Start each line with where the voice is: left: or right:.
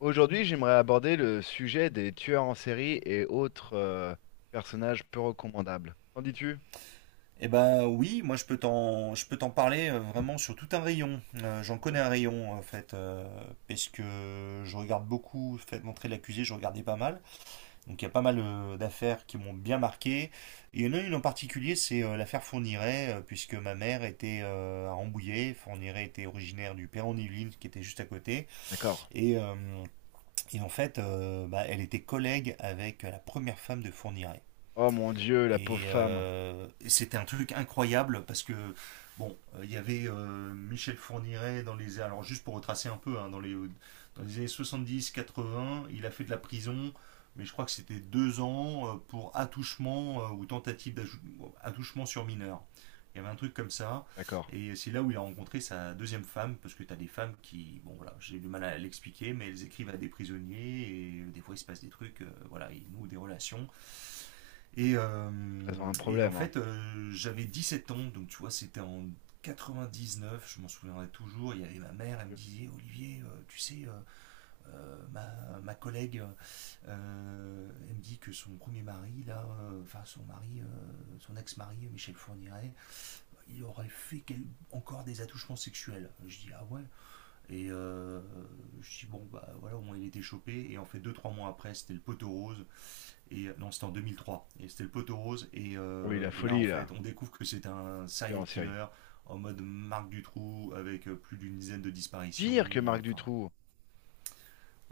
left: Aujourd'hui, j'aimerais aborder le sujet des tueurs en série et autres personnages peu recommandables. Qu'en dis-tu?
right: Eh ben oui, moi je peux t'en parler vraiment sur tout un rayon. J'en connais un rayon en fait, parce que je regarde beaucoup, fait montrer l'accusé, je regardais pas mal. Donc il y a pas mal d'affaires qui m'ont bien marqué. Et il y en a une en particulier, c'est l'affaire Fourniret, puisque ma mère était à Rambouillet, Fourniret était originaire du Perron-Yvelines, qui était juste à côté.
left: D'accord.
right: Et, euh, et en fait, bah, elle était collègue avec la première femme de Fourniret.
left: Oh mon Dieu, la pauvre
right: Et
left: femme.
right: c'était un truc incroyable parce que, bon, il y avait Michel Fourniret dans les. Alors, juste pour retracer un peu, hein, dans les années 70-80, il a fait de la prison, mais je crois que c'était 2 ans pour attouchement ou tentative d'attouchement sur mineur. Il y avait un truc comme ça.
left: D'accord.
right: Et c'est là où il a rencontré sa deuxième femme, parce que tu as des femmes qui, bon voilà, j'ai du mal à l'expliquer, mais elles écrivent à des prisonniers, et des fois il se passe des trucs, voilà, ils nouent des relations. Et,
left: Elles ont
right: euh,
left: un
right: et en
left: problème, hein.
right: fait, j'avais 17 ans, donc tu vois, c'était en 99, je m'en souviendrai toujours. Il y avait ma mère, elle me disait Olivier, tu sais, ma collègue, elle me dit que son premier mari, là, enfin son mari, son ex-mari, Michel Fourniret, il aurait fait encore des attouchements sexuels. Je dis « Ah ouais ». Et je dis « Bon, bah voilà, au moins il était chopé ». Et en fait, deux, trois mois après, c'était le poteau rose. Et non, c'était en 2003. Et c'était le poteau rose. Et,
left: Oui,
right: euh,
left: la
right: et là, en
left: folie,
right: fait,
left: là.
right: on découvre que c'est un
left: Tueur en
right: serial
left: série.
right: killer en mode Marc Dutroux avec plus d'une dizaine de disparitions.
left: Pire que Marc
right: Enfin.
left: Dutroux.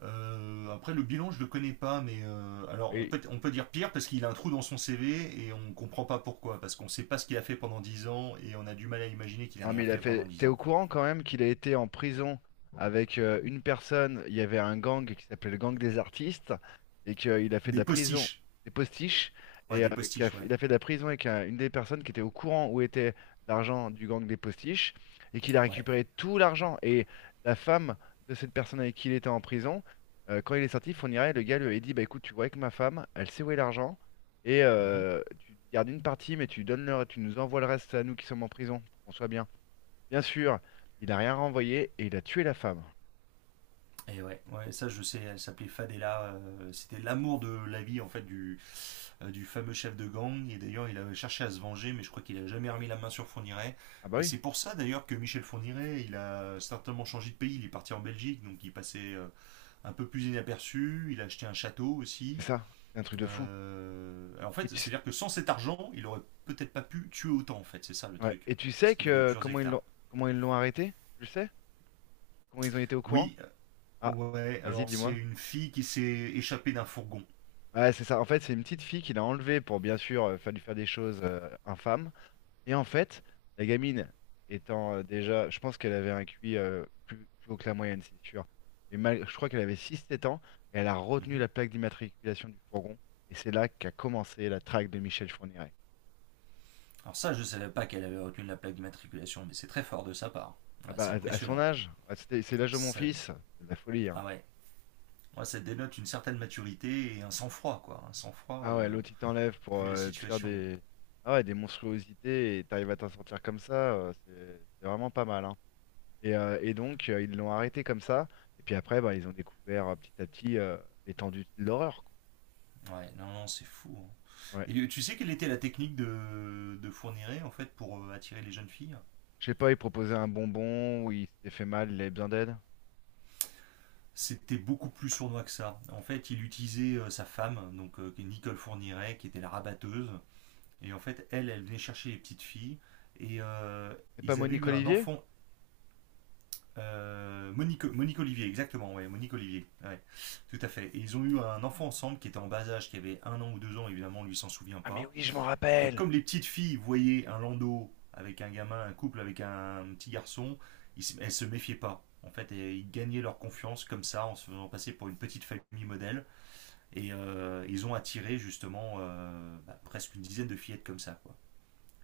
right: Après, le bilan, je le connais pas, mais alors on
left: Oui,
right: peut, on peut dire pire parce qu'il a un trou dans son CV et on comprend pas pourquoi. Parce qu'on sait pas ce qu'il a fait pendant 10 ans et on a du mal à imaginer qu'il a
left: non, mais
right: rien
left: il a
right: fait pendant
left: fait. T'es
right: 10 ans.
left: au courant quand même qu'il a été en prison avec une personne. Il y avait un gang qui s'appelait le gang des artistes et qu'il a fait de
right: Des
left: la prison
right: postiches.
left: des postiches
right: Ouais,
left: et
right: des postiches, ouais.
left: il a fait de la prison avec une des personnes qui était au courant où était l'argent du gang des postiches et qu'il a
right: Ouais.
left: récupéré tout l'argent et la femme de cette personne avec qui il était en prison. Quand il est sorti, Fourniret, le gars lui a dit, bah écoute, tu vois avec ma femme, elle sait où est l'argent et
right: Mhm.
left: tu gardes une partie, mais tu donnes leur, tu nous envoies le reste à nous qui sommes en prison pour qu'on soit bien. Bien sûr, il a rien renvoyé et il a tué la femme.
right: Et ouais. Ouais, ça je sais, elle s'appelait Fadela. C'était l'amour de la vie en fait du fameux chef de gang. Et d'ailleurs, il avait cherché à se venger, mais je crois qu'il a jamais remis la main sur Fourniret.
left: Ah bah
right: Et
left: oui,
right: c'est pour ça d'ailleurs que Michel Fourniret, il a certainement changé de pays. Il est parti en Belgique, donc il passait un peu plus inaperçu. Il a acheté un château
left: c'est
right: aussi.
left: ça, c'est un truc de fou.
right: Alors, en
left: Et
right: fait, c'est-à-dire que sans cet argent, il aurait peut-être pas pu tuer autant. En fait, c'est ça le
left: ouais,
right: truc,
left: et tu
right: parce
left: sais
right: qu'il avait
left: que
right: plusieurs hectares.
left: comment ils l'ont arrêté? Tu le sais? Comment ils ont été au courant?
right: Oui,
left: Ah,
right: ouais.
left: vas-y,
right: Alors c'est
left: dis-moi.
right: une fille qui s'est échappée d'un fourgon.
left: Ouais, c'est ça. En fait, c'est une petite fille qu'il a enlevée pour bien sûr faire lui faire des choses infâmes. Et en fait, la gamine étant déjà, je pense qu'elle avait un QI plus haut que la moyenne, c'est sûr. Et mal, je crois qu'elle avait six sept ans et elle a retenu
right: Mhm.
left: la plaque d'immatriculation du fourgon. Et c'est là qu'a commencé la traque de Michel Fourniret.
right: Alors ça, je ne savais pas qu'elle avait retenu la plaque d'immatriculation, mais c'est très fort de sa part.
left: Ah
right: Ouais,
left: bah,
right: c'est
left: à son
right: impressionnant.
left: âge, ah, c'est l'âge de mon
right: Ça,
left: fils, c'est de la folie, hein.
right: ah ouais, ouais, ça dénote une certaine maturité et un sang-froid, quoi. Un sang-froid,
left: Ah ouais, l'autre il t'enlève pour
right: vu la
left: te faire
right: situation.
left: des, ah ouais, des monstruosités et t'arrives à t'en sortir comme ça, c'est vraiment pas mal, hein. Et donc ils l'ont arrêté comme ça, et puis après bah, ils ont découvert petit à petit l'étendue de l'horreur, quoi.
right: Ouais, non, non, c'est fou, hein.
left: Ouais.
right: Et tu sais quelle était la technique de Fourniret, en fait, pour attirer les jeunes filles?
left: Je sais pas, il proposait un bonbon ou il s'était fait mal, il avait besoin d'aide.
right: C'était beaucoup plus sournois que ça. En fait, il utilisait sa femme, donc qui est Nicole Fourniret, qui était la rabatteuse. Et en fait, elle, elle venait chercher les petites filles. Et
left: C'est pas
right: ils avaient
left: Monique
right: eu un
left: Olivier?
right: enfant. Monique Olivier, exactement, ouais, Monique Olivier, ouais, tout à fait. Et ils ont eu un enfant ensemble qui était en bas âge, qui avait un an ou deux ans, évidemment, lui s'en souvient
left: Ah mais
right: pas.
left: oui, je m'en
right: Et
left: rappelle.
right: comme les petites filles voyaient un landau avec un gamin, un couple avec un petit garçon, ils elles se méfiaient pas. En fait, et ils gagnaient leur confiance comme ça, en se faisant passer pour une petite famille modèle. Et ils ont attiré justement bah, presque une dizaine de fillettes comme ça, quoi.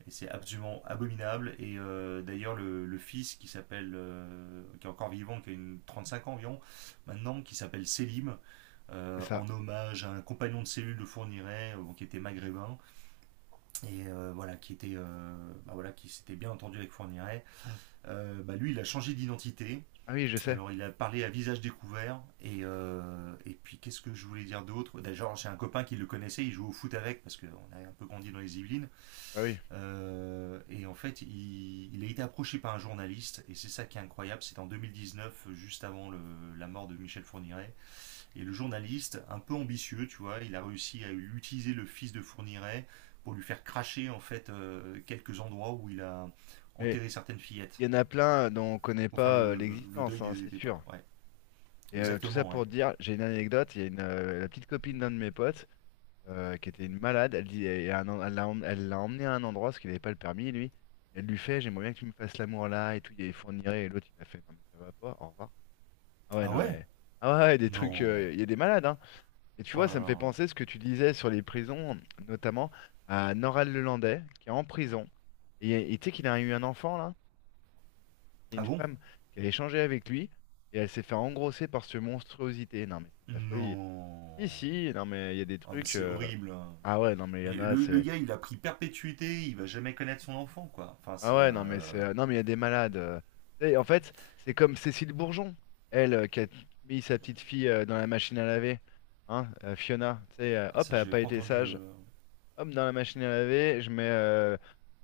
right: Et c'est absolument abominable. Et d'ailleurs, le fils qui s'appelle, qui est encore vivant, qui a une 35 ans environ, maintenant, qui s'appelle Selim,
left: C'est ça.
right: en hommage à un compagnon de cellule de Fourniret, qui était maghrébin, et voilà, qui était, bah voilà, qui s'était bien entendu avec Fourniret. Bah lui, il a changé d'identité.
left: Ah oui, je sais.
right: Alors, il a parlé à visage découvert. Et puis, qu'est-ce que je voulais dire d'autre? D'ailleurs, j'ai un copain qui le connaissait, il jouait au foot avec, parce qu'on a un peu grandi dans les Yvelines.
left: Ah oui.
right: Et en fait, il a été approché par un journaliste, et c'est ça qui est incroyable, c'est en 2019, juste avant la mort de Michel Fourniret. Et le journaliste, un peu ambitieux, tu vois, il a réussi à utiliser le fils de Fourniret pour lui faire cracher, en fait, quelques endroits où il a
left: Mais
right: enterré certaines fillettes,
left: il y en a plein dont on connaît
right: pour faire
left: pas
right: le deuil
left: l'existence, hein,
right: des,
left: c'est
right: des pas.
left: sûr.
right: Ouais,
left: Et tout ça
right: exactement, ouais.
left: pour dire, j'ai une anecdote, il y a la petite copine d'un de mes potes qui était une malade, elle dit, et un en- elle l'a emmené à un endroit parce qu'il n'avait pas le permis, lui. Elle lui fait, j'aimerais bien que tu me fasses l'amour là et tout, il fournirait, et l'autre il a fait, non mais ça va pas, au revoir. Ah ouais,
right: Ah
left: non
right: ouais.
left: mais, ah ouais, ouais, des trucs,
right: Non.
left: il y a des malades, hein. Et tu
right: Oh
left: vois,
right: là
left: ça me fait
right: là.
left: penser ce que tu disais sur les prisons, notamment à Noral Le Landais qui est en prison. Et tu sais qu'il a eu un enfant là, et
right: Ah
left: une
right: bon.
left: femme qui a échangé avec lui, et elle s'est fait engrosser par ce monstruosité. Non mais c'est de la folie. Si,
right: Non.
left: si, non mais il y a des
right: Oh mais
left: trucs.
right: c'est horrible, hein.
left: Ah ouais, non mais il y
right: Mais
left: en a,
right: le
left: c'est.
right: gars, il a pris perpétuité, il va jamais connaître son enfant, quoi. Enfin,
left: Ah
right: c'est.
left: ouais, non mais c'est. Non mais il y a des malades. Tu sais, en fait, c'est comme Cécile Bourgeon, elle, qui a mis sa petite fille dans la machine à laver. Hein, Fiona, tu sais,
right: Ah,
left: hop,
right: ça,
left: elle a
right: j'avais
left: pas
right: pas
left: été
right: entendu.
left: sage. Hop, dans la machine à laver, je mets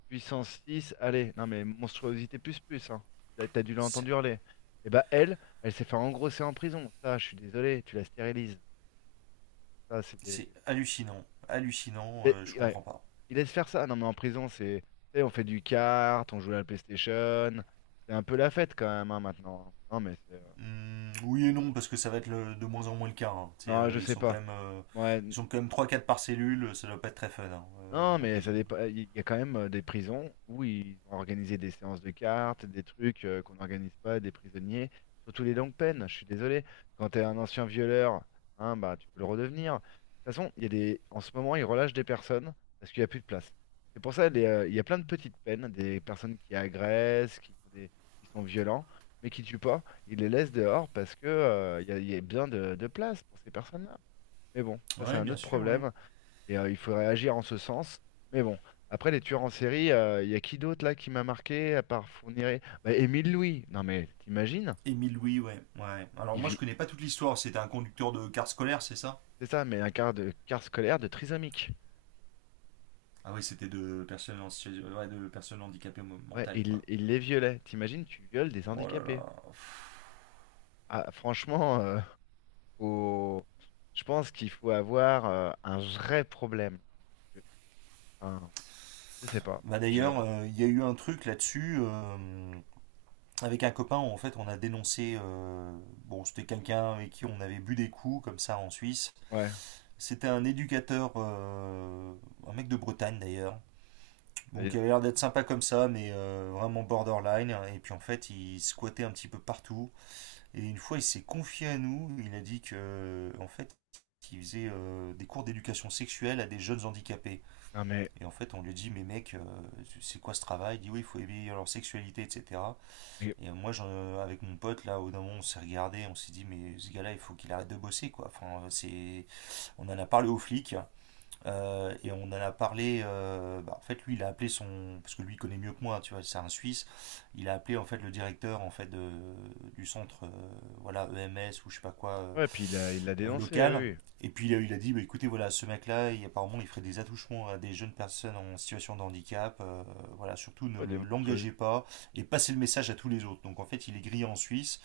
left: puissance 6. Allez, non mais monstruosité plus plus, hein. Là, t'as dû l'entendre
right: C'est
left: hurler. Et bah elle, elle s'est fait engrosser en prison. Ça, je suis désolé, tu la stérilises. Ça, c'est des.
right: c'est hallucinant. Hallucinant, je comprends pas.
left: Ils laissent faire ça. Non, mais en prison, c'est, tu sais, on fait du kart, on joue à la PlayStation. C'est un peu la fête quand même, hein, maintenant. Non, mais c'est.
right: Oui et non, parce que ça va être de moins en moins le cas, hein. Tu
left: Non, je
right: ils
left: sais
right: sont quand
left: pas.
right: même.
left: Ouais,
right: Ils sont quand même trois quatre par cellule, ça doit pas être très fun, hein,
left: non,
right: la
left: mais ça
right: prison.
left: dépend. Il y a quand même des prisons où ils ont organisé des séances de cartes, des trucs qu'on n'organise pas, des prisonniers, surtout les longues peines. Je suis désolé. Quand t'es un ancien violeur, hein, bah tu peux le redevenir. De toute façon, il y a des. En ce moment, ils relâchent des personnes parce qu'il n'y a plus de place. C'est pour ça il y a plein de petites peines, des personnes qui agressent, qui font des, qui sont violents, mais qui tuent pas. Ils les laissent dehors parce que il y a bien de place pour ces personnes-là. Mais bon, ça c'est
right: Ouais,
left: un
right: bien
left: autre
right: sûr, ouais.
left: problème. Et il faudrait agir en ce sens. Mais bon, après les tueurs en série, il y a qui d'autre là qui m'a marqué à part Fourniret? Bah, Émile Louis. Non mais t'imagines?
right: Émile Louis, ouais, ouais. Alors
left: Il
right: moi, je
left: vit,
right: connais pas toute l'histoire. C'était un conducteur de car scolaire, c'est ça?
left: c'est ça, mais un quart de quart scolaire de trisomique.
right: Ah oui, c'était de personnes, ouais, de personnes handicapées
left: Ouais,
right: mentales,
left: il,
right: quoi.
left: il les violait. T'imagines, tu violes des
right: Oh là
left: handicapés.
right: là.
left: Ah, franchement, faut- je pense qu'il faut avoir un vrai problème. Enfin, je sais pas.
right: Bah
left: Je,
right: d'ailleurs, il y a eu un truc là-dessus. Avec un copain, en fait, on a dénoncé. Bon, c'était quelqu'un avec qui on avait bu des coups, comme ça, en Suisse.
left: ouais.
right: C'était un éducateur, un mec de Bretagne d'ailleurs.
left: Bah, dis
right: Donc, il
left: donc.
right: avait l'air d'être sympa comme ça, mais vraiment borderline. Et puis en fait, il squattait un petit peu partout. Et une fois, il s'est confié à nous. Il a dit que, en fait, qu'il faisait des cours d'éducation sexuelle à des jeunes handicapés.
left: Non mais,
right: Et en fait, on lui dit, mais mec, c'est quoi ce travail? Il dit, oui, il faut éveiller leur sexualité, etc.
left: mais-
right: Et moi, avec mon pote, là, au d'un moment, on s'est regardé, on s'est dit, mais ce gars-là, il faut qu'il arrête de bosser, quoi. Enfin, c'est. On en a parlé aux flics, et on en a parlé. Bah, en fait, lui, il a appelé son, parce que lui il connaît mieux que moi, tu vois, c'est un Suisse. Il a appelé en fait le directeur en fait du centre, voilà, EMS ou je sais pas quoi
left: ouais, puis il l'a dénoncé,
right: local.
left: oui, oui.
right: Et puis il a dit, bah, écoutez, voilà, ce mec-là, apparemment, il ferait des attouchements à des jeunes personnes en situation de handicap. Voilà, surtout ne
left: Ouais, des
right: l'engagez
left: monstruosités.
right: pas et passez le message à tous les autres. Donc en fait, il est grillé en Suisse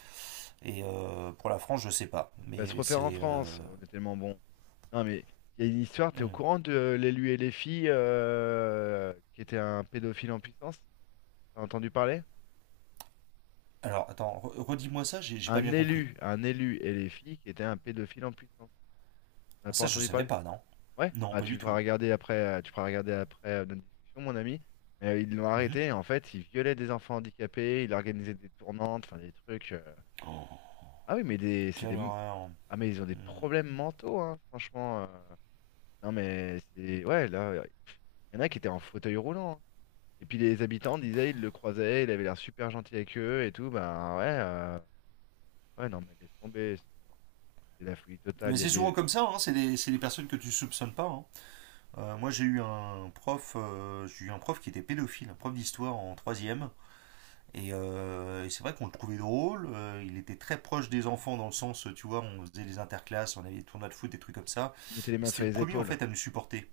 right: et pour la France, je sais pas,
left: Va se
right: mais
left: refaire en
right: c'est.
left: France, on est tellement bon. Non, mais il y a une histoire, t'es au
right: Hum.
left: courant de l'élu et les filles qui était un pédophile en puissance? T'as entendu parler?
right: Alors attends, redis-moi ça, j'ai pas bien compris.
left: Un élu et les filles qui était un pédophile en puissance. T'as
right: Ah,
left: pas
right: ça, je
left: entendu
right: savais
left: parler?
right: pas, non.
left: Ouais,
right: Non,
left: bah
right: pas du tout.
left: tu feras regarder après notre discussion, mon ami. Mais ils l'ont
right: Mhm.
left: arrêté, en fait, il violait des enfants handicapés, il organisait des tournantes, enfin des trucs.
right: Oh,
left: Ah oui, mais des, c'est des,
right: quelle
left: m-
right: horreur.
left: ah mais ils ont des
right: Hmm.
left: problèmes mentaux, hein, franchement. Non, mais c'est. Ouais, là, il y en a qui étaient en fauteuil roulant, hein. Et puis les habitants disaient, ils le croisaient, il avait l'air super gentil avec eux et tout. Ben ouais, ouais, non, mais laisse tomber, c'est la folie totale.
right: Mais
left: Il y a
right: c'est souvent
left: des.
right: comme ça, hein, c'est des personnes que tu soupçonnes pas, hein. Moi, j'ai eu un prof qui était pédophile, un prof d'histoire en troisième. Et c'est vrai qu'on le trouvait drôle. Il était très proche des enfants dans le sens, tu vois, on faisait les interclasses, on avait des tournois de foot, des trucs comme ça.
left: Ils mettaient les
right: Et
left: mains
right: c'était
left: sur
right: le
left: les
right: premier en
left: épaules.
right: fait à nous supporter.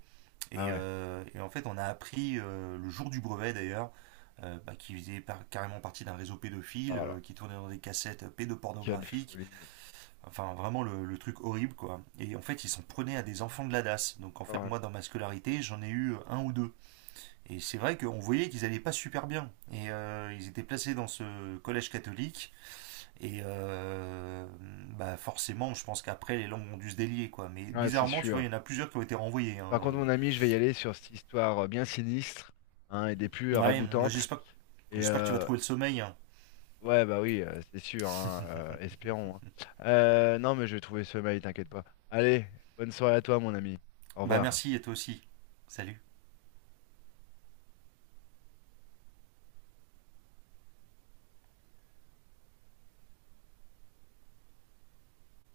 right: Et,
left: Ah ouais.
right: euh, et en fait, on a appris le jour du brevet d'ailleurs, bah, qui faisait carrément partie d'un réseau
left: Oh
right: pédophile,
left: là là,
right: qui tournait dans des cassettes
left: quelle
right: pédopornographiques,
left: folie.
right: enfin vraiment le truc horrible quoi. Et en fait, ils s'en prenaient à des enfants de la DAS. Donc en
left: Oh
right: fait,
left: là
right: moi dans ma scolarité, j'en ai eu un ou deux. Et c'est vrai qu'on voyait qu'ils allaient pas super bien. Et ils étaient placés dans ce collège catholique. Et bah forcément, je pense qu'après, les langues ont dû se délier quoi. Mais
left: là. Ouais, c'est
right: bizarrement, tu vois,
left: sûr.
right: il y en a plusieurs qui ont été renvoyés,
left: Par
right: hein.
left: contre, mon ami, je vais y aller sur cette histoire bien sinistre hein, et des plus
right: Ouais, moi,
left: ragoûtantes.
right: j'espère.
left: Et
right: J'espère que tu vas trouver le sommeil.
left: ouais, bah oui, c'est sûr, hein, espérons, hein. Non, mais je vais trouver ce mail, t'inquiète pas. Allez, bonne soirée à toi, mon ami. Au
right: Bah
left: revoir.
right: merci et toi aussi. Salut.